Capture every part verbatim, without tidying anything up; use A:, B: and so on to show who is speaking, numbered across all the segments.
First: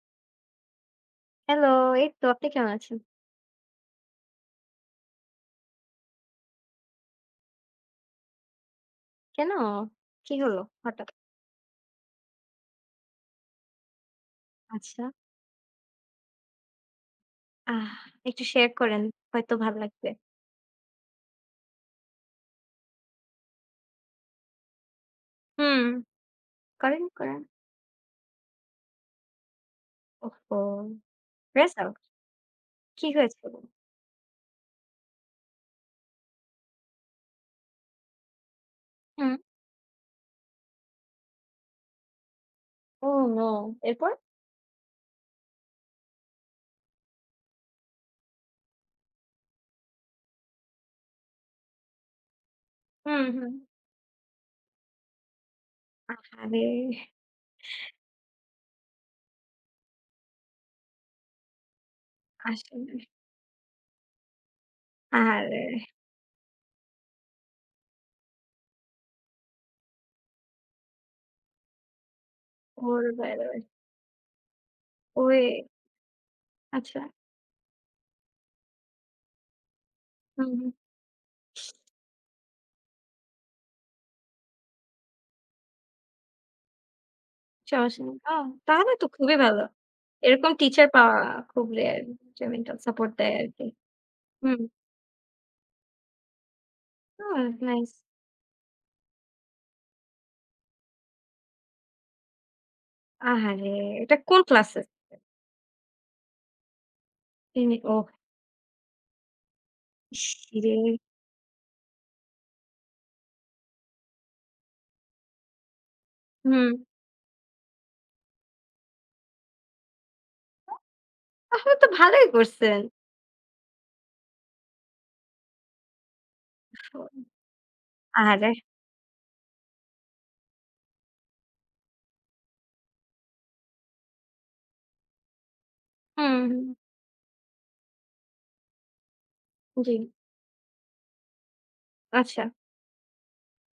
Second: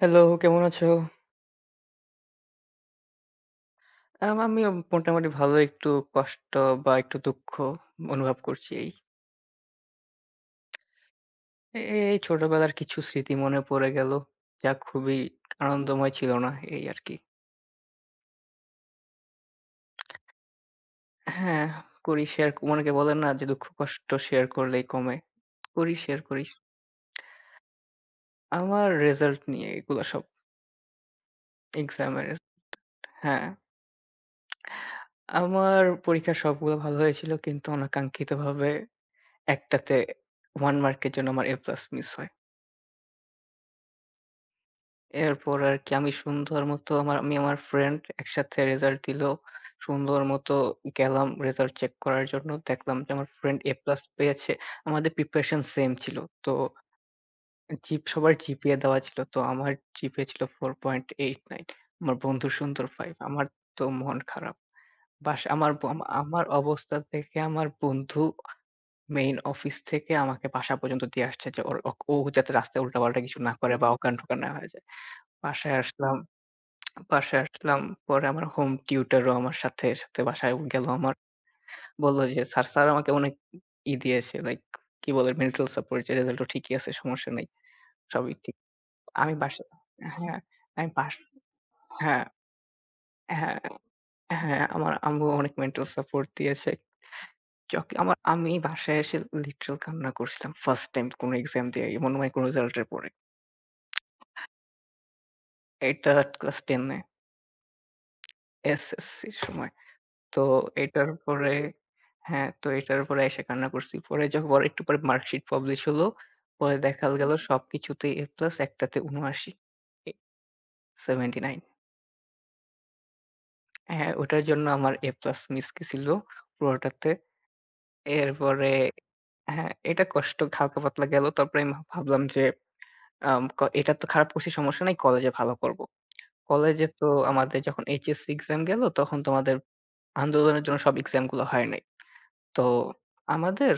A: Hello, কেমন আছো?
B: Hello, এই তো আপনি কেমন আছেন?
A: আম আমিও মোটামুটি ভালো। একটু কষ্ট বা একটু দুঃখ অনুভব করছি এই।
B: কেন? কি হলো হঠাৎ?
A: এ এই ছোটবেলার কিছু স্মৃতি মনে পড়ে গেল। যা
B: আচ্ছা।
A: খুবই আনন্দময় ছিল না, এই আরকি।
B: আহ একটু শেয়ার করেন, হয়তো ভালো লাগবে।
A: হ্যাঁ, করি শেয়ার অনেকে বলেন না যে দুঃখ কষ্ট শেয়ার করলেই কমে।
B: হুম,
A: করি শেয়ার করি।
B: করেন, করেন।
A: আমার রেজাল্ট নিয়ে এগুলা সব
B: ওহহো! রেজাল্ট?
A: এক্সামের।
B: কি
A: হ্যাঁ,
B: হয়েছিল?
A: আমার পরীক্ষা সবগুলো ভালো হয়েছিল কিন্তু অনাকাঙ্ক্ষিতভাবে
B: হুম।
A: একটাতে এক মার্কের জন্য আমার A+ মিস হয়।
B: Oh no! এরপর?
A: এরপর আরকি আমি সুন্দর মতো আমার আমি আমার ফ্রেন্ড একসাথে রেজাল্ট দিলো। সুন্দর মতো গেলাম রেজাল্ট চেক করার জন্য। দেখলাম যে
B: হুম,
A: আমার
B: হুম।
A: ফ্রেন্ড এ প্লাস পেয়েছে। আমাদের প্রিপারেশন সেম ছিল। তো
B: আহারে!
A: জিপ সবার জিপিএ দেওয়া ছিল। তো আমার জিপিএ ছিল চার দশমিক আট নয়। আমার বন্ধুর সুন্দর
B: আসলে
A: পাঁচ। আমার তো মন খারাপ। বাস
B: আহারে!
A: আমার ব আম- আমার অবস্থা দেখে আমার বন্ধু মেইন অফিস থেকে আমাকে বাসা পর্যন্ত দিয়ে আসছে যে ওর ও ও যাতে রাস্তায়
B: ওর
A: উল্টাপাল্টা কিছু না
B: বাবারে!
A: করে বা অজ্ঞান-টজ্ঞান না হয়ে যায়।
B: ওরে!
A: বাসায় আসলাম
B: আচ্ছা।
A: বাসায় আসলাম। পরে আমার হোম টিউটরও আমার সাথে, সাথে
B: হুম,
A: বাসায়
B: হুম।
A: গেল আমার। বলল যে, "স্যার, স্যার আমাকে অনেক ই দিয়েছে লাইক কি বলে মেন্টাল সাপোর্ট যে রেজাল্টও ঠিকই আছে, সমস্যা নাই।
B: সমস্যা নেই। ও
A: সবই ঠিক।"
B: তাহলে তো
A: আমি
B: খুবই ভালো।
A: বাসা হ্যাঁ,
B: এরকম টিচার
A: আমি বাস
B: পাওয়া খুব রেয়ার
A: হ্যাঁ,
B: যে মেন্টাল সাপোর্ট দেয়
A: হ্যাঁ,
B: আরকি। হুম।
A: হ্যাঁ, আমার আম্মু অনেক মেন্টাল সাপোর্ট দিয়েছে।
B: ওহ
A: যক
B: নাইস।
A: আমার আমি বাসায় এসে লিটারাল কান্না করছিলাম। ফার্স্ট টাইম কোনো এক্সাম দিয়ে মনে হয় কোনো রেজাল্টের পরে।
B: আহারে! এটা কোন ক্লাসে?
A: এটা ক্লাস দশ এ
B: তিনি ওহ
A: এসএসসির সময়। তো
B: ইসরে!
A: এটার পরে হ্যাঁ, তো এটার পরে এসে কান্না করছি। পরে যখন পরে একটু পরে মার্কশিট পাবলিশ হলো।
B: হুম।
A: পরে দেখা গেল। হুম। সবকিছুতেই A প্লাস, একটাতে ঊনআশি এ ঊনআশি।
B: তাহলে তো ভালোই করছেন।
A: হ্যাঁ, ওটার জন্য আমার A প্লাস মিস গেছিল পুরোটাতে।
B: আহারে!
A: এরপরে হ্যাঁ, এটা কষ্ট হালকা পাতলা গেল। তারপরে আমি ভাবলাম যে আম ক এটা তো খারাপ করছি সমস্যা নাই। কলেজে ভালো করব।
B: হুম, হুম।
A: কলেজে তো আমাদের যখন এইচ এস সি এক্সাম গেল তখন তো আমাদের
B: জি।
A: আন্দোলনের জন্য সব এক্সামগুলো হয় নাই।
B: আচ্ছা।
A: তো আমাদের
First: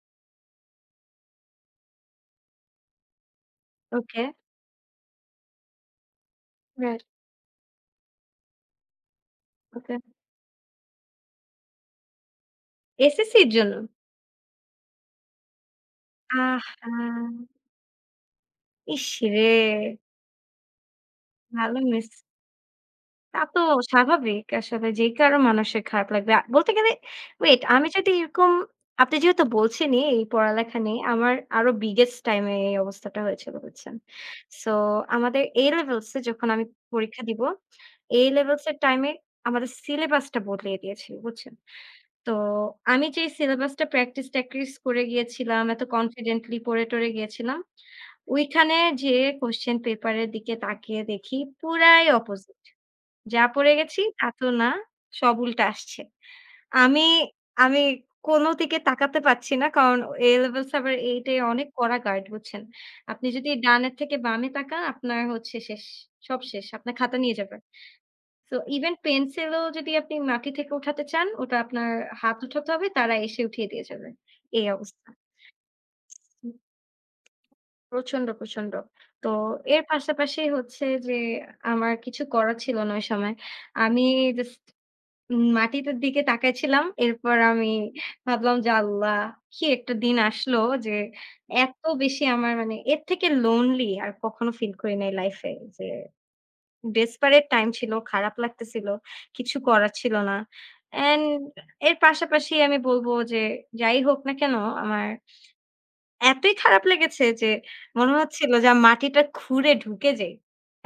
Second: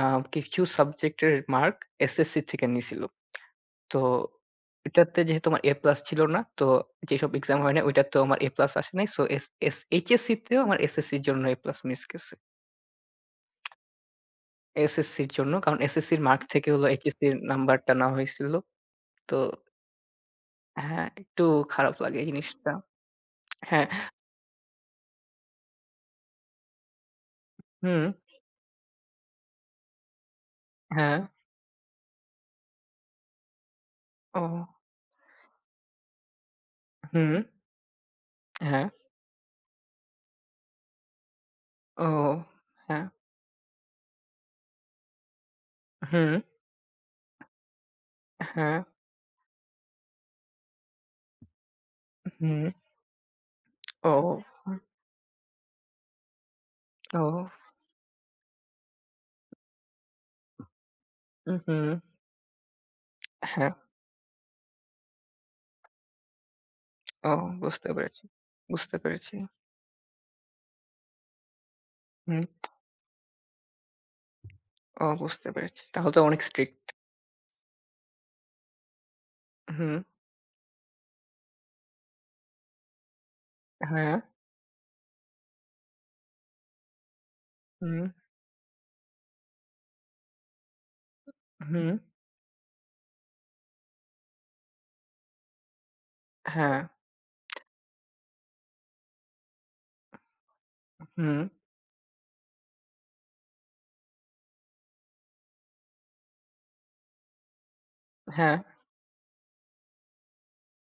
A: আ কিছু সাবজেক্টের মার্ক এসএসসি থেকে নিছিল। তো
B: ওকে।
A: এটাতে যেহেতু আমার এ প্লাস ছিল না, তো
B: রাইট।
A: যেসব এক্সাম হয় না ওইটাতেও আমার এ প্লাস আসে নাই। So S S
B: okay.
A: HSC তেও আমার এসএসসির জন্য এ প্লাস মিস গেছে।
B: এসএসসির জন্য?
A: এসএসসির জন্য কারণ এসএসসির মার্ক থেকে হলো
B: আহা!
A: এইচএসসির নাম্বারটা নেওয়া হয়েছিল। তো
B: ইসরে!
A: হ্যাঁ, একটু
B: ভালো
A: খারাপ
B: মিস
A: লাগে এই জিনিসটা।
B: তা তো
A: হ্যাঁ,
B: স্বাভাবিক আসলে যে কারো মানুষের খারাপ লাগবে। আ বলতে গেলে ওয়েট আমি
A: হুম,
B: যদি এরকম আপনি যেহেতু বলছেনই এই পড়ালেখা নিয়ে
A: হ্যাঁ,
B: আমার আরো বিগেস্ট টাইম এ এই অবস্থাটা হয়েছিল বুঝছেন।
A: ও,
B: সো আমাদের এ লেভেলস এ যখন আমি পরীক্ষা
A: হুম,
B: দিব, এ লেভেলস এর
A: হ্যাঁ,
B: টাইম এ আমাদের সিলেবাসটা বদলিয়ে দিয়েছিল বুঝছেন।
A: ও,
B: তো
A: হ্যাঁ,
B: আমি যে সিলেবাসটা প্র্যাকটিস ট্যাকটিস করে গিয়েছিলাম, এত
A: হুম,
B: কনফিডেন্টলি পড়ে টরে গিয়েছিলাম। ওইখানে
A: হ্যাঁ,
B: যেয়ে কোয়েশ্চেন পেপার এর দিকে তাকিয়ে দেখি পুরাই অপোজিট।
A: হুম,
B: যা পড়ে গেছি তা
A: ও,
B: তো না, সব উল্টা আসছে। আমি
A: ও,
B: আমি কোনো দিকে তাকাতে পারছি না। কারণ A-levels আবার এইট এ লেভেল সাবার এইটে
A: উ
B: অনেক
A: হুম।
B: কড়া গার্ড বুঝছেন? আপনি যদি
A: হ্যাঁ,
B: ডানের থেকে বামে তাকান আপনার হচ্ছে শেষ। সব শেষ। আপনার খাতা
A: ও
B: নিয়ে যাবে।
A: বুঝতে পেরেছি,
B: সো ইভেন
A: বুঝতে পেরেছি।
B: পেন্সিলও যদি আপনি মাটি থেকে উঠাতে চান, ওটা আপনার হাত
A: হুম,
B: উঠাতে হবে, তারা এসে উঠিয়ে দিয়ে যাবে। এই
A: ও
B: অবস্থা।
A: বুঝতে পেরেছি। তাহলে তো অনেক স্ট্রিক্ট।
B: প্রচন্ড, প্রচন্ড। তো এর
A: হুম,
B: পাশাপাশি হচ্ছে যে আমার কিছু করার ছিল না ওই সময়। আমি
A: হ্যাঁ,
B: জাস্ট উম মাটিটার দিকে তাকাইছিলাম। এরপর আমি
A: হুম,
B: ভাবলাম যে, "আল্লাহ! কি একটা দিন আসলো যে, এত
A: হুম,
B: বেশি আমার মানে এর থেকে লোনলি আর কখনো ফিল করি নাই লাইফ এ।" যে
A: হ্যাঁ,
B: ডেসপারেট টাইম ছিল, খারাপ লাগতেছিল, কিছু করার ছিল না। অ্যান্ড
A: হুম,
B: এর পাশাপাশি আমি বলব যে, যাই হোক না কেন আমার এতই খারাপ লেগেছে যে মনে হচ্ছিল
A: হ্যাঁ,
B: যে মাটিটা খুঁড়ে ঢুকে যাই।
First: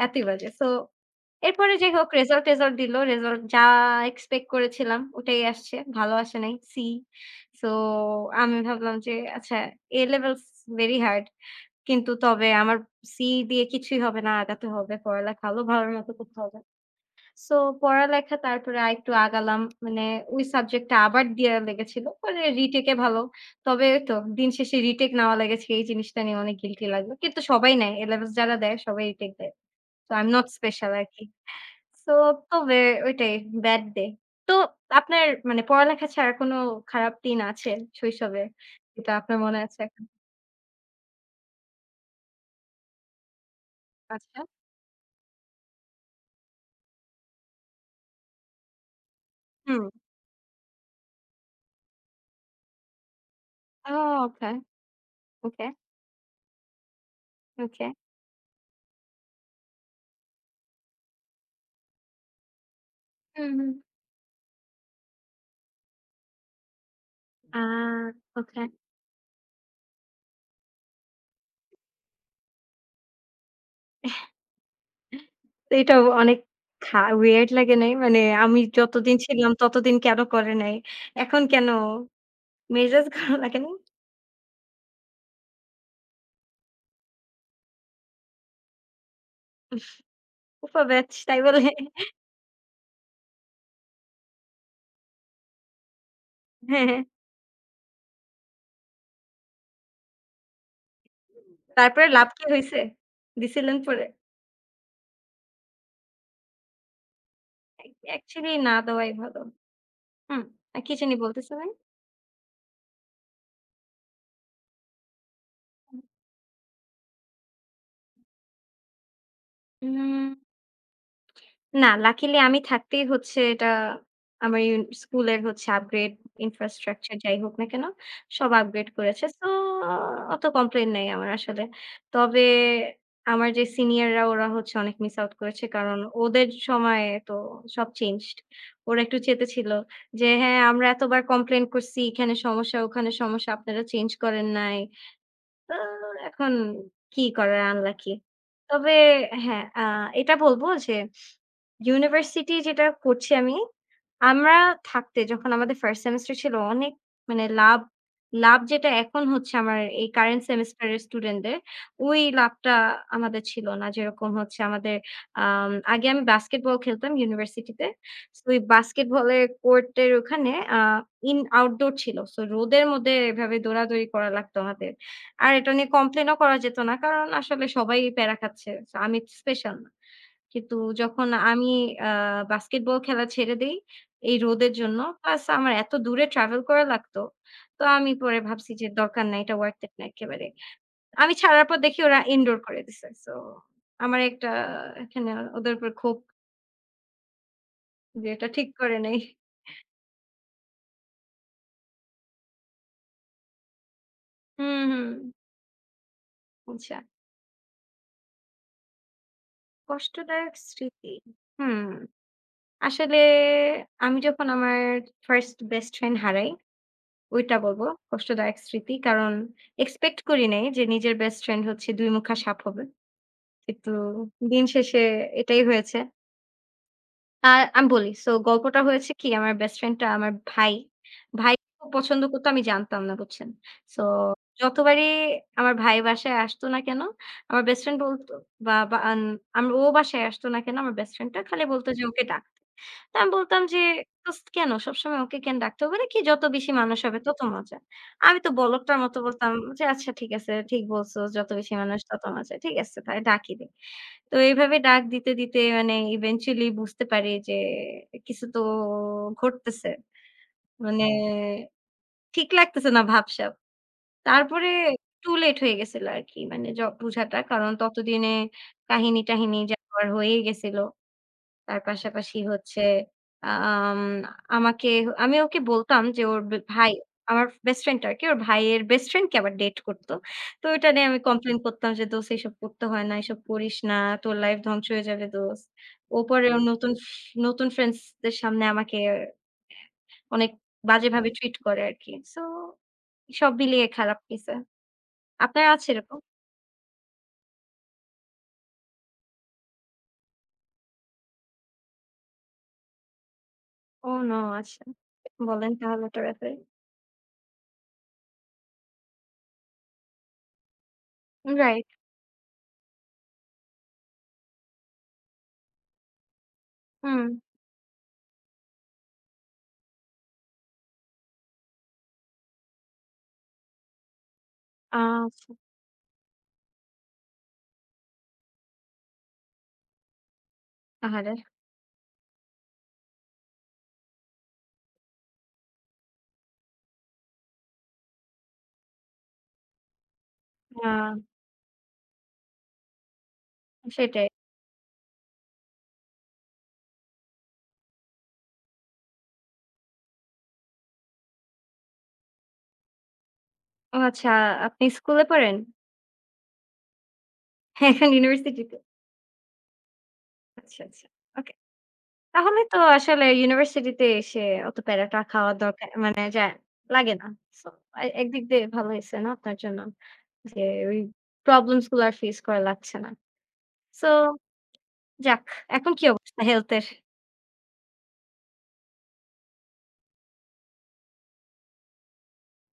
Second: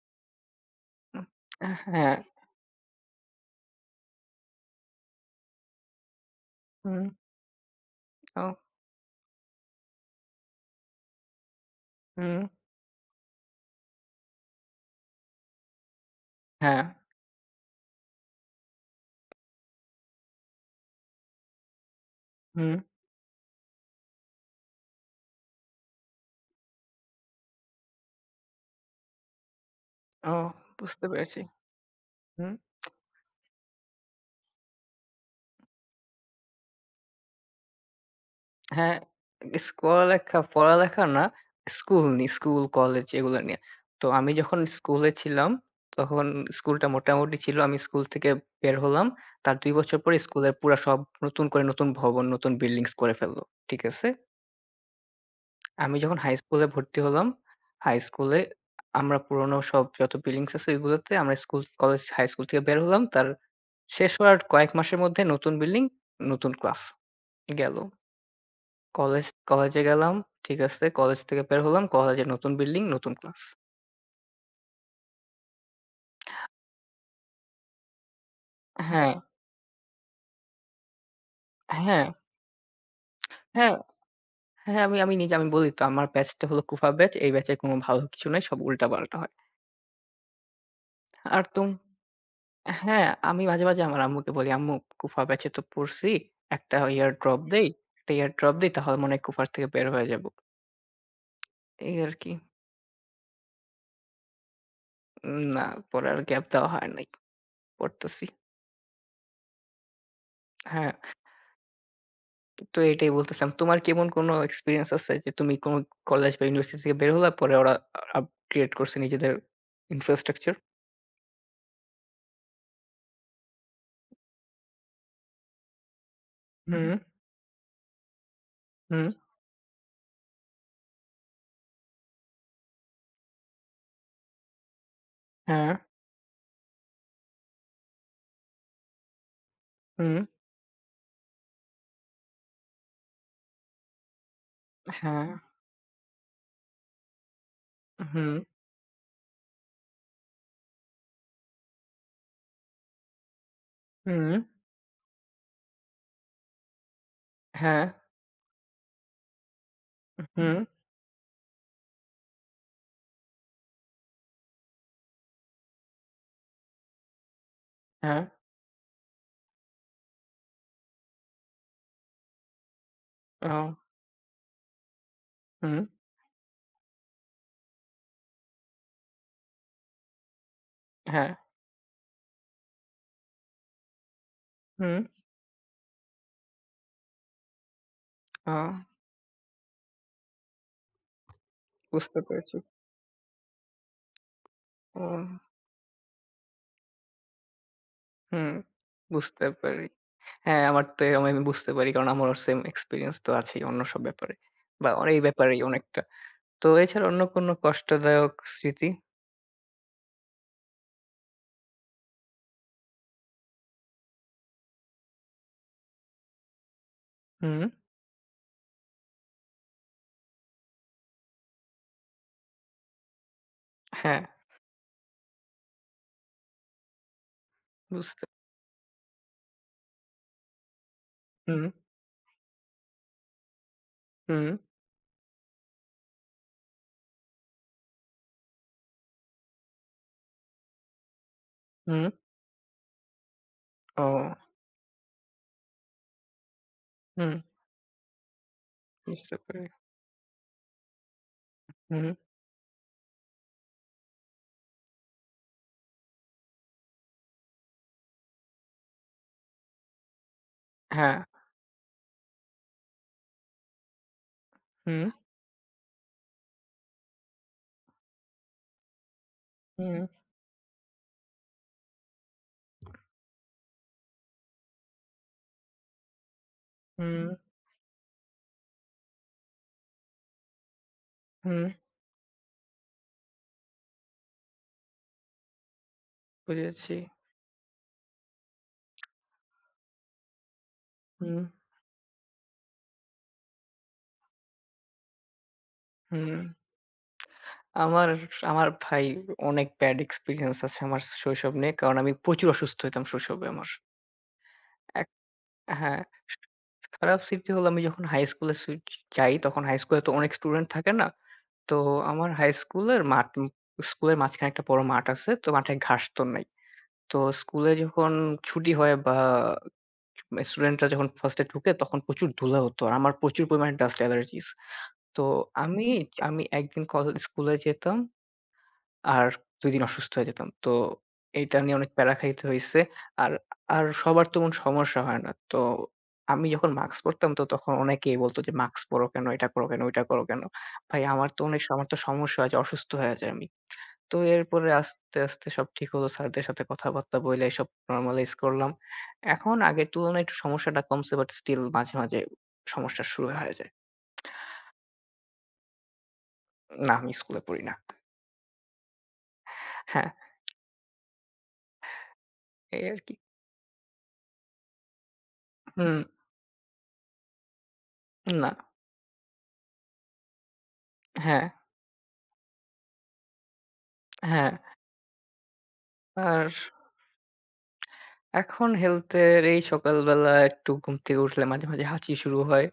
B: এতই বাজে। সো
A: হুম,
B: এরপরে যাই হোক
A: হ্যাঁ,
B: রেজাল্ট টেজাল্ট দিল। রেজাল্ট যা এক্সপেক্ট করেছিলাম ওটাই আসছে। ভালো আসে নাই। সি।
A: হুম,
B: সো
A: ও
B: আমি ভাবলাম যে আচ্ছা এ লেভেলস ভেরি হার্ড। কিন্তু
A: হুম,
B: তবে আমার সি দিয়ে কিছুই হবে না। আগাতে হবে। পড়ালেখা আরো ভালোর মত করতে হবে।
A: হ্যাঁ,
B: সো পড়ালেখা তারপরে আরেকটু আগালাম। মানে ওই সাবজেক্টটা আবার দেয়া লেগেছিল। পরে
A: হুম,
B: রিটেকে ভালো। তবে ওই তো দিন শেষে রিটেক নেওয়া লেগেছে এই জিনিসটা নিয়ে অনেক গিল্টি লাগলো। কিন্তু সবাই নেয়। এ লেভেলস যারা দেয় সবাই রিটেক দেয়। তো I am
A: uh
B: not special
A: বুঝতে
B: আরকি।
A: পেরেছি।
B: So
A: hmm.
B: তবে ওইটাই ব্যাড ডে। তো আপনার মানে পড়ালেখা ছাড়া কোনো খারাপ দিন আছে শৈশবে?
A: হ্যাঁ,
B: যেটা আপনার মনে আছে এখন?
A: স্কলালেখা পড়ালেখা না, স্কুল নি স্কুল, কলেজ এগুলা নিয়ে। তো আমি
B: আচ্ছা।
A: যখন স্কুলে ছিলাম, তখন স্কুলটা মোটামুটি ছিল। আমি স্কুল থেকে বের হলাম। তার দুই
B: হুম।
A: বছর পরে স্কুলের পুরা সব নতুন করে নতুন ভবন, নতুন বিল্ডিংস করে ফেললো। ঠিক
B: ও
A: আছে?
B: ওকে, ওকে,
A: আমি যখন হাই স্কুলে ভর্তি হলাম,
B: ওকে।
A: হাই স্কুলে আমরা পুরনো সব যত বিল্ডিংস আছে ওইগুলোতে আমরা স্কুল, কলেজ, হাই স্কুল থেকে বের হলাম। তার
B: হুম, হুম।
A: শেষ হওয়ার কয়েক মাসের মধ্যে নতুন বিল্ডিং, নতুন ক্লাস
B: আ
A: গেল।
B: ওকে।
A: কলেজ কলেজে গেলাম। ঠিক আছে। কলেজ থেকে বের হলাম। কলেজে নতুন বিল্ডিং, নতুন ক্লাস।
B: এটা অনেক খা weird লাগে নাই? মানে আমি
A: হ্যাঁ,
B: যতদিন ছিলাম ততদিন কেন করে নাই? এখন কেন?
A: আচ্ছা। হ্যাঁ,
B: মেজাজ খারাপ লাগে না?
A: হ্যাঁ, হ্যাঁ, আমি আমি নিজে আমি বলি তো আমার ব্যাচটা হলো কুফা ব্যাচ। এই ব্যাচে কোনো ভালো কিছু নাই। সব উল্টা-পাল্টা হয়।
B: ফুফা ব্যাচ তাই
A: আর
B: বলে?
A: তুম হ্যাঁ, আমি মাঝে, মাঝে আমার আম্মুকে বলি, "আম্মু কুফা ব্যাচে তো পড়ছি। একটা
B: হ্যাঁ, হ্যাঁ।
A: ইয়ার ড্রপ দেই, একটা ইয়ার ড্রপ দেই তাহলে মনে হয় কুফার থেকে বের হয়ে যাবো।" এই
B: তারপরে লাভ
A: আরকি।
B: কি হইছে? দিছিলেন পরে?
A: উম না পরে আর গ্যাপ দেওয়া হয় নাই।
B: অ্যাক
A: পড়তেছি।
B: অ্যাকচুয়ালি না দেওয়াই ভালো। হুম, আ
A: হ্যাঁ।
B: কি জানি বলতেছিলেন?
A: তো এটাই বলতেছিলাম। তোমার কেমন কোনো এক্সপেরিয়েন্স আছে যে তুমি কোনো কলেজ বা ইউনিভার্সিটি থেকে বের হলা, পরে ওরা আপগ্রেড করছে নিজেদের
B: উম
A: ইনফ্রাস্ট্রাকচার?
B: না, লাকিলি আমি থাকতেই হচ্ছে এটা আমার ইউন স্কুলের হচ্ছে আপগ্রেড
A: হুম,
B: ইনফ্রাস্ট্রাকচার যাই হোক না কেন, সব আপগ্রেড
A: হুম,
B: করেছে। সো অত কমপ্লেইন নাই আমার আসলে। তবে আমার যে সিনিয়ররা ওরা হচ্ছে অনেক মিস আউট করেছে।
A: হ্যাঁ,
B: কারণ ওদের সময়ে তো সব চেঞ্জড। ওরা একটু চেতে ছিল
A: হুম,
B: যে, "হ্যাঁ, আমরা এতবার কমপ্লেইন করছি, এখানে সমস্যা, ওখানে সমস্যা, আপনারা চেঞ্জ করেন নাই।"
A: হ্যাঁ,
B: তো এখন কি করার আনলাকি।
A: হুম,
B: তবে হ্যাঁ, আ এটা বলব যে ইউনিভার্সিটি যেটা করছি আমি,
A: হুম,
B: আমরা থাকতে যখন আমাদের ফার্স্ট সেমেস্টার ছিল অনেক মানে লাভ,
A: হ্যাঁ,
B: লাভ যেটা এখন হচ্ছে আমার এই কারেন্ট
A: হুম,
B: সেমেস্টারের স্টুডেন্টদের, ওই লাভটা আমাদের ছিল না। যেরকম হচ্ছে আমাদের আম আগে আমি বাস্কেটবল খেলতাম ইউনিভার্সিটিতে।
A: হ্যাঁ,
B: সো ওই বাস্কেটবলের কোর্টের ওখানে আ ইন আউটডোর ছিল। সো রোদের মধ্যে এভাবে
A: ও,
B: দৌড়াদৌড়ি করা লাগতো আমাদের। আর এটা
A: হুম,
B: নিয়ে কমপ্লেইনও করা যেত না। কারণ আসলে সবাই প্যারা খাচ্ছে। সো আমি স্পেশাল না। কিন্তু যখন
A: হ্যাঁ,
B: আমি আ বাস্কেটবল খেলা ছেড়ে দেই এই রোদের জন্য,
A: হুম,
B: প্লাস আমার এত দূরে ট্রাভেল করা লাগতো। তো আমি পরে
A: ও,
B: ভাবছি যে দরকার নাই এটা worth it না একেবারে। আমি ছাড়ার পর দেখি
A: বুঝতে
B: ওরা
A: পেরেছি।
B: ইনডোর করে দিছে। সো আমার একটা
A: ও,
B: এখানে ওদের উপর ক্ষোভ যে এটা
A: হুম,
B: ঠিক করে নাই।
A: বুঝতে পারি। হ্যাঁ, আমার তো এরকম আমি বুঝতে পারি। কারণ আমারও সেম এক্সপেরিয়েন্স তো আছেই অন্য সব ব্যাপারে
B: হুম,
A: বা অ
B: হুম।
A: এই ব্যাপারেই অনেকটা। তো
B: আচ্ছা।
A: এছাড়া অন্য কোনো কষ্টদায়ক স্মৃতি?
B: কষ্টদায়ক স্মৃতি। হুম, আসলে আমি যখন আমার ফার্স্ট বেস্ট ফ্রেন্ড হারাই ওইটা
A: হুম,
B: বলব, কষ্টদায়ক স্মৃতি। কারণ এক্সপেক্ট করি নাই যে নিজের বেস্ট ফ্রেন্ড হচ্ছে দুই মুখা সাপ হবে। কিন্তু
A: হ্যাঁ।
B: দিন শেষে এটাই হয়েছে। আর আমি বলি
A: বুঝতে
B: সো গল্পটা হয়েছে কি আমার বেস্ট ফ্রেন্ড টা আমার ভাই। ভাই
A: হুম,
B: খুব পছন্দ করত আমি জানতাম না বুঝছেন। সো
A: হুম,
B: যতবারই আমার ভাই বাসায় আসতো না কেন, আমার বেস্ট ফ্রেন্ড বলত বা, বা আন আম ও বাসায় আসতো না কেন আমার বেস্ট ফ্রেন্ড টা খালি বলত যে,
A: হুম।
B: "ওকে ডাক।" আমি বলতাম যে,
A: ও
B: "দোস্ত কেন? সবসময় ওকে কেন ডাকতে হবে নাকি যত বেশি মানুষ হবে
A: হুম,
B: তত মজা।" আমি তো বলদটার মতো
A: বুঝতে
B: বলতাম
A: পেরে
B: যে, "আচ্ছা ঠিক আছে, ঠিক বলছো। যত বেশি মানুষ
A: হুম,
B: তত মজা। ঠিক আছে তাহলে ডাকি দেই।" তো এইভাবে ডাক দিতে, দিতে মানে ইভেনচুয়ালি বুঝতে পারি যে কিছু তো ঘটতেছে। মানে
A: হ্যাঁ।
B: ঠিক লাগতেছে না ভাবসাব। তারপরে
A: হুম,
B: টু লেট হয়ে গেছিল আরকি মানে য বুঝাটা। কারণ ততদিনে কাহিনী-টাহিনী যা
A: হুম,
B: হওয়ার হয়েই গেছিল। তার পাশাপাশি হচ্ছে আম আমাকে আমি ওকে বলতাম যে ওর বে ভাই
A: হুম,
B: আমার বেস্ট ফ্রেন্ড টা আরকি। ওর ভাইয়ের বেস্ট ফ্রেন্ড কে আবার ডেট করত। তো এটা নিয়ে আমি কমপ্লেইন
A: হুম,
B: করতাম যে, "দোস্ত এসব করতে হয় না, এসব করিস না। তোর লাইফ ধ্বংস হয়ে যাবে দোস্ত।" ও পরে ওর নতুন,
A: বুঝেছি।
B: নতুন ফ্রেন্ডস দের সামনে আমাকে অনেক বাজেভাবে
A: হুম,
B: ট্রিট করে আরকি। সো সব মিলিয়ে খারাপ গেছে। আপনার আছে এরকম?
A: হুম। আমার আমার ভাই অনেক ব্যাড এক্সপেরিয়েন্স আছে আমার শৈশব নিয়ে। কারণ আমি প্রচুর অসুস্থ হইতাম শৈশবে আমার।
B: Oh no! আচ্ছা।
A: এক
B: বলেন
A: হ্যাঁ,
B: তাহলে এটার ব্যাপারে।
A: খারাপ স্মৃতি হলো আমি যখন হাই স্কুলে সুই যাই তখন হাই স্কুলে তো অনেক স্টুডেন্ট থাকে না? তো
B: রাইট।
A: আমার হাই স্কুলের মাঠ স্কুলের মাঝখানে একটা বড় মাঠ আছে। তো মাঠে ঘাস তো নাই। তো
B: হুম।
A: স্কুলে যখন ছুটি হয় বা স্টুডেন্টরা যখন ফার্স্টে ঢুকে তখন প্রচুর ধুলা হতো। আর আমার প্রচুর পরিমাণে ডাস্ট অ্যালার্জিস। তো
B: আচ্ছা।
A: আমি আমি একদিন কল স্কুলে যেতাম আর দুই দিন অসুস্থ হয়ে যেতাম। তো
B: আহারে!
A: এইটা নিয়ে অনেক প্যারা খাইতে হইছে। আর আর সবার তেমন সমস্যা হয় না। তো আমি যখন মাস্ক পরতাম তো তখন অনেকেই বলত যে, "মাস্ক পরো কেন? এটা করো কেন? ওইটা করো কেন?"
B: আ
A: ভাই আমার তো অনেক আমার তো সমস্যা হয় যে অসুস্থ হয়ে যাই আমি। তো
B: সেটাই।
A: এরপরে আস্তে, আস্তে সব ঠিক হলো। স্যারদের সাথে কথাবার্তা বইলা এসব নরমালাইজ করলাম। এখন আগের তুলনায় একটু সমস্যাটা কমছে বাট স্টিল মাঝে, মাঝে সমস্যা শুরু হয়ে যায়।
B: ও আচ্ছা, আপনি স্কুলে পড়েন?
A: না আমি স্কুলে পড়ি না।
B: হ্যাঁ, এখন ইউনিভার্সিটিতে?
A: হ্যাঁ,
B: আচ্ছা, আচ্ছা। ওকে। তাহলে তো
A: এই আরকি।
B: আসলে ইউনিভার্সিটিতে এসে অত প্যারাটা খাওয়ার দরকার
A: হুম,
B: মানে যায় লাগে না। সো এ একদিক
A: না।
B: দিয়ে ভালো হইছে না আপনার জন্য? যে ওই
A: হ্যাঁ,
B: প্রবলেমস গুলো আর ফেস করা লাগছে না। সো
A: হ্যাঁ।
B: যাক, এখন কি অবস্থা
A: আর
B: হেলথ এর?
A: এখন হেলথের এই সকালবেলা একটু ঘুম থেকে উঠলে মাঝে, মাঝে হাঁচি শুরু হয়।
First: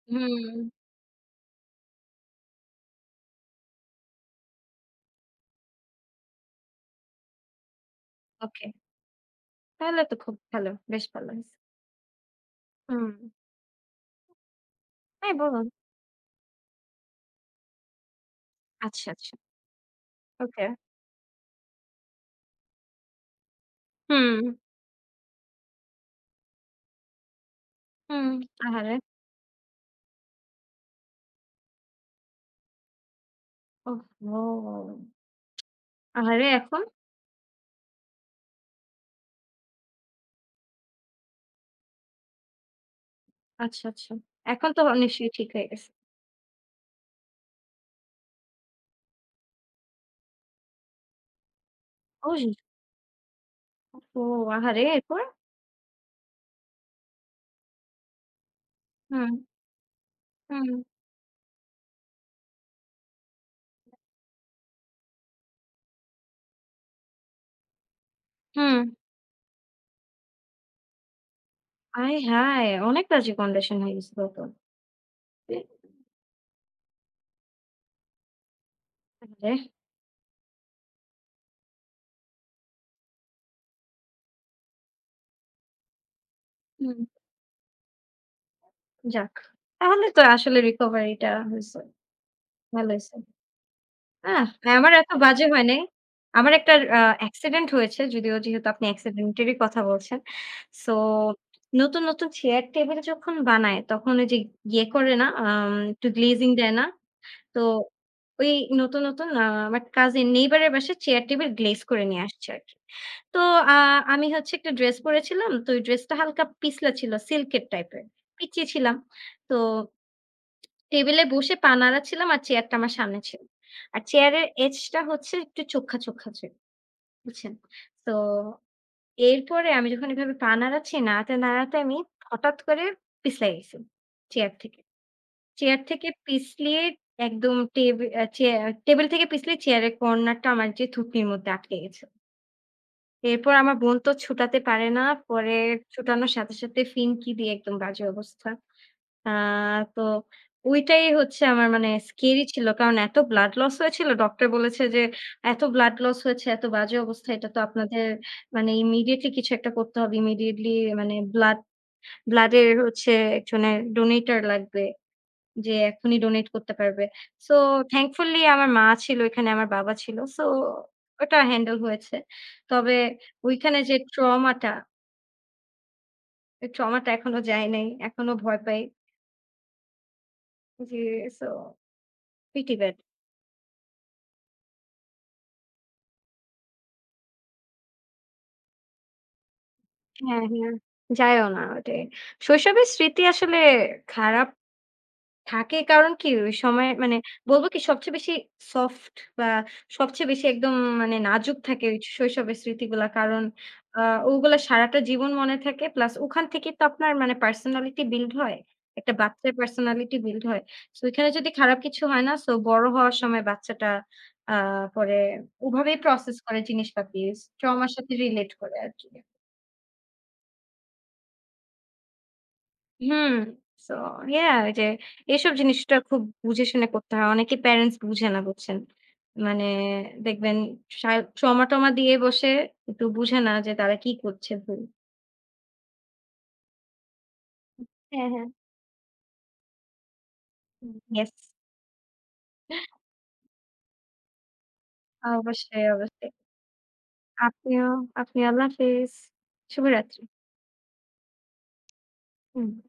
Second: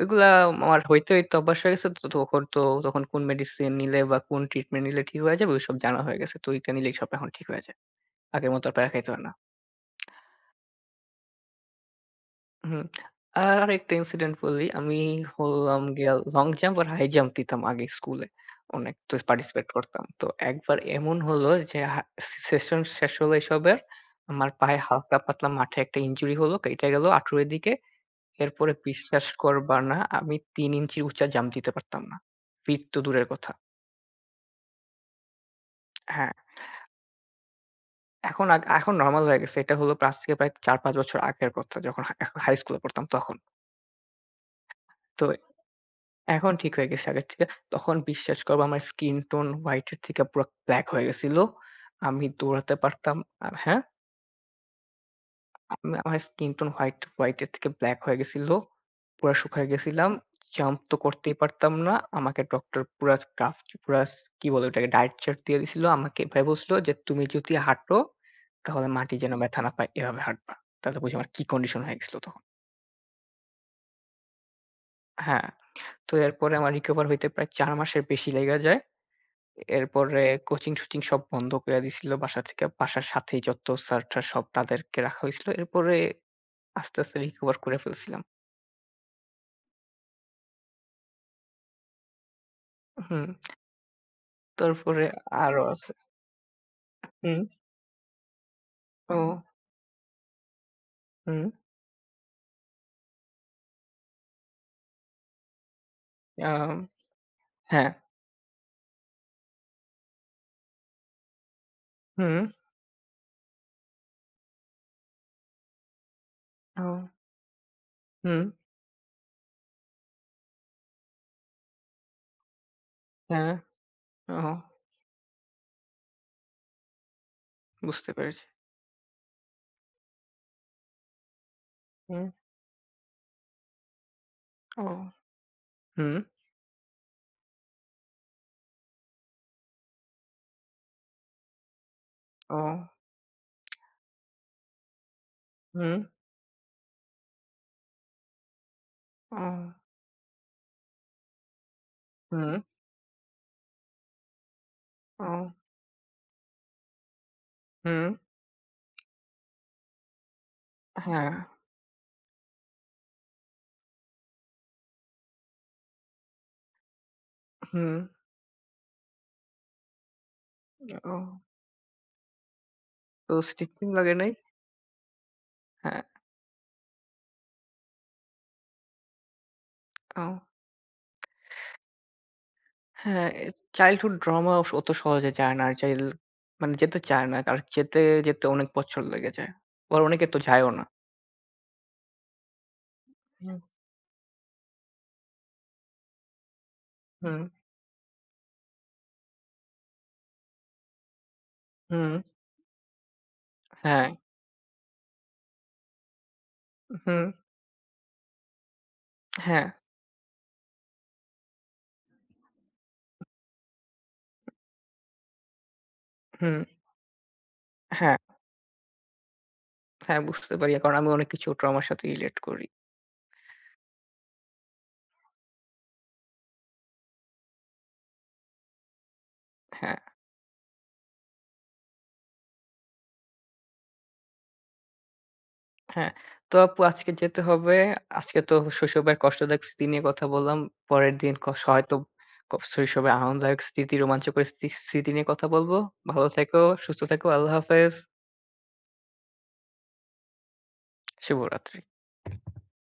A: ওইগুলা
B: হুম,
A: আমার হইতে, হইতে অভ্যাস হয়ে গেছে। তো তখন তো তখন কোন মেডিসিন নিলে বা কোন ট্রিটমেন্ট নিলে ঠিক হয়ে যাবে ওইসব জানা হয়ে গেছে। তো ওইটা নিলেই সব এখন ঠিক হয়ে যায়। আগের মতো
B: ওকে।
A: আর প্যারা খাইতে হয় না।
B: তাহলে তো খুব ভালো। বেশ ভালো হইছে।
A: হুম।
B: হুম।
A: আর আরেকটা ইনসিডেন্ট বলি। আমি
B: হ্যাঁ, বলুন।
A: হলাম গিয়া লং জাম্প আর হাই জাম্প দিতাম আগে স্কুলে। অনেক
B: আচ্ছা,
A: তো
B: আচ্ছা।
A: পার্টিসিপেট করতাম। তো
B: ওকে।
A: একবার এমন হলো যে হা সেশন শেষ হলো এসবের।
B: হুম,
A: আমার পায়ে হালকা পাতলা মাঠে একটা ইনজুরি হলো। কেটে গেল হাঁটুর দিকে।
B: হুম।
A: এরপরে
B: আহারে!
A: বিশ্বাস করবা না আমি তিন ইঞ্চি উঁচা জাম্প দিতে পারতাম না। ফিট তো দূরের কথা।
B: ওহহো!
A: হ্যাঁ,
B: আহারে! এখন?
A: এখন আ এখন নরমাল হয়ে গেছে। এটা হলো আজ থেকে প্রায় চার পাঁচ বছর আগের কথা। যখন হা হাই স্কুলে পড়তাম তখন।
B: আচ্ছা, আচ্ছা। এখন তো
A: তো
B: নিশ্চয়ই ঠিক হয়ে গেছে।
A: এখন ঠিক হয়ে গেছে আগের থেকে। তখন বিশ্বাস করবা আমার স্কিন টোন হোয়াইট এর থেকে পুরা ব্লাক হয়ে গেছিল। আমি
B: অবশেষে।
A: দৌড়াতে পারতাম আ হ্যাঁ?
B: ওহো! আহারে! এরপর?
A: আমি আমার স্কিন টোন হোয়াইট, হোয়াইট এর থেকে ব্লাক হয়ে গেছিল।
B: হুম,
A: পুরা শুকায় গেছিলাম।
B: হুম,
A: জাম্প তো করতেই পারতাম না। আমাকে ডক্টর পুরা কাফ পুরা কি বলে ওটাকে ডায়েট চার্ট দিয়ে দিছিল। আমাকে এভাবে বলছিল যে, "তুমি যদি হাঁটো
B: হুম।
A: তাহলে মাটি যেন ব্যথা না পায় এভাবে হাঁটবা।" তাহলে বুঝি আমার কি কন্ডিশন হয়ে গেছিল
B: আয়
A: তখন।
B: হায়! অনেক বাজে কন্ডিশন হয়ে গেছিল তো।
A: হ্যাঁ,
B: এ
A: তো এরপরে আমার রিকভার হইতে প্রায় চার মাসের বেশি লেগা যায়।
B: আহারে!
A: এরপরে কোচিং-টোচিং সব বন্ধ কইরা দিছিল বাসা থেকে। বাসার সাথেই যত স্যার-ট্যার সব তাদেরকে রাখা হইছিল। এরপরে
B: হুম,
A: আস্তে, আস্তে রিকভার করে ফেলছিলাম।
B: যাক। তাহলে তো আসলে recovery টা হইছে। ভালো হইছে।
A: হুম,
B: আহ! হ্যাঁ, আমার
A: তারপরে
B: এত বাজে
A: আরো
B: হয় নাই।
A: আছে।
B: আমার একটা আ
A: হুম,
B: অ্যাক্সিডেন্ট হয়েছে যদিও যেহেতু আপনি
A: ও,
B: অ্যাক্সিডেন্টেরই কথা বলছেন। সো
A: হুম,
B: নতুন, নতুন চেয়ার টেবিল যখন বানায় তখন ওই যে ইয়ে করে না আম একটু গ্লেজিং দেয়
A: আম
B: না? তো
A: হ্যাঁ,
B: ওই নতুন, নতুন আ আমার কাজিন নেইবার এর বাসায় চেয়ার টেবিল গ্লেজ করে নিয়ে
A: হুম,
B: আসছে আরকি। তো আ আমি হচ্ছে একটা ড্রেস পড়েছিলাম। তো ওই ড্রেসটা হালকা পিছলা
A: ও,
B: ছিল সিল্কের টাইপের।
A: হুম,
B: পিচ্চি ছিলাম। তো টেবিলে বসে পা নাড়াচ্ছিলাম আর চেয়ারটা আমার সামনে ছিল।
A: হ্যাঁ,
B: আর চেয়ারের
A: ও,
B: এজটা হচ্ছে একটু চোখ্খা, চোখ্খা ছিল। বুঝছেন?
A: বুঝতে
B: তো
A: পেরেছি।
B: এরপরে আমি যখন এভাবে পা নাড়াচ্ছি, নাড়াতে, নাড়াতে আমি
A: হুম,
B: হঠাৎ করে পিছলাই গেছি চেয়ার থেকে।
A: ও,
B: চেয়ার থেকে
A: হুম,
B: পিছলিয়ে একদম টেব আ চেয়া টেবিল থেকে পিছলিয়ে চেয়ারের কর্নারটা আমার যে থুতনির মধ্যে আটকে গেছে।
A: ও,
B: এরপর আমার বোন তো ছুটাতে পারে না। পরে
A: হুম,
B: ছুটানোর সাথে, সাথে ফিনকি দিয়ে একদম বাজে অবস্থা। আ
A: ও,
B: তো ওইটাই হচ্ছে আমার মানে স্কেরি
A: হুম,
B: ছিল। কারণ এত ব্লাড লস হয়েছিল। ডক্টর বলেছে যে,
A: ও,
B: "এত ব্লাড লস হয়েছে, এত বাজে অবস্থা। এটা তো আপনাদের
A: হুম,
B: মানে ইমিডিয়েটলি কিছু একটা করতে হবে। ইমিডিয়েটলি মানে
A: হ্যাঁ,
B: ব্লাড ব্লাড এর হচ্ছে একজনের ডোনেটর লাগবে।" যে এখনই ডোনেট করতে পারবে। সো
A: হুম,
B: থ্যাঙ্কফুলি আমার মা ছিল এখানে, আমার বাবা ছিল। সো
A: ও,
B: ওটা হ্যান্ডেল হয়েছে। তবে
A: তো
B: ওইখানে
A: স্টিচিং
B: যে
A: লাগে নাই?
B: ট্রমাটা,
A: হ্যাঁ,
B: ওই ট্রমাটা এখনো যায় নাই। এখনো ভয় পাই।
A: ও।
B: যে সো প্রিটি ব্যাড।
A: হ্যাঁ, এ চাইল্ডহুড ড্রামা অস অত সহজে যায় না। আর চাইল মানে যেতে চায় না। আর যেতে, যেতে অনেক বছর লেগে যায়। আবার অনেকে তো
B: হ্যাঁ,
A: যায়ও
B: হ্যাঁ।
A: না।
B: যায়ও না ওটাই। শৈশবের স্মৃতি
A: হুম,
B: আসলে খারাপ থাকে কারণ কি ওই সময় মানে
A: হুম,
B: বলব কি সবচেয়ে বেশি সফট বা সবচেয়ে বেশি একদম মানে নাজুক থাকে ওই
A: হুম,
B: শৈশবের স্মৃতিগুলা। কারণ আ
A: হ্যাঁ,
B: ওগুলা সারাটা জীবন মনে থাকে। প্লাস ওখান থেকেই তো আপনার
A: হুম,
B: মানে পার্সোনালিটি বিল্ড হয়। একটা বাচ্চার
A: হ্যাঁ,
B: পার্সোনালিটি বিল্ড হয়। সো এখানে যদি খারাপ কিছু হয় না সো বড় হওয়ার সময় বাচ্চাটা আ পরে ওভাবেই প্রসেস
A: হুম,
B: করে জিনিসপাতি। ট্রমার সাথে
A: হ্যাঁ,
B: রিলেট করে আরকি।
A: হ্যাঁ, বুঝতে পারি। কারণ আমি অনেক কিছু ট্রমার সাথে রিলেট করি।
B: হুম। সো ইয়া ওই যে এসব জিনিসটা খুব বুঝে শুনে করতে হয়। অনেকে প্যারেন্টস বুঝে না বুঝছেন। মানে
A: হ্যাঁ,
B: দেখবেন সা ট্রমা-টমা দিয়ে বসে একটু বুঝে না যে তারা কি করছে ভুল।
A: হ্যাঁ। তো আপু আজকে যেতে হবে।
B: হ্যাঁ,
A: আজকে
B: হ্যাঁ।
A: তো শৈশবের কষ্টদায়ক স্মৃতি নিয়ে কথা বললাম।
B: হুম।
A: পরের দিন
B: ইয়েস।
A: কস হয়তো ক শৈশবের আনন্দদায়ক স্মৃতি, রোমাঞ্চকর স্তি স্মৃতি নিয়ে কথা বলব।
B: অবশ্যই,
A: ভালো
B: অবশ্যই।
A: থেকো, সুস্থ থেকো। আল্লাহ
B: আপনিও
A: হাফেজ।
B: আপনি আল্লাহ হাফেজ। শুভরাত্রি।
A: শুভরাত্রি।
B: হুম।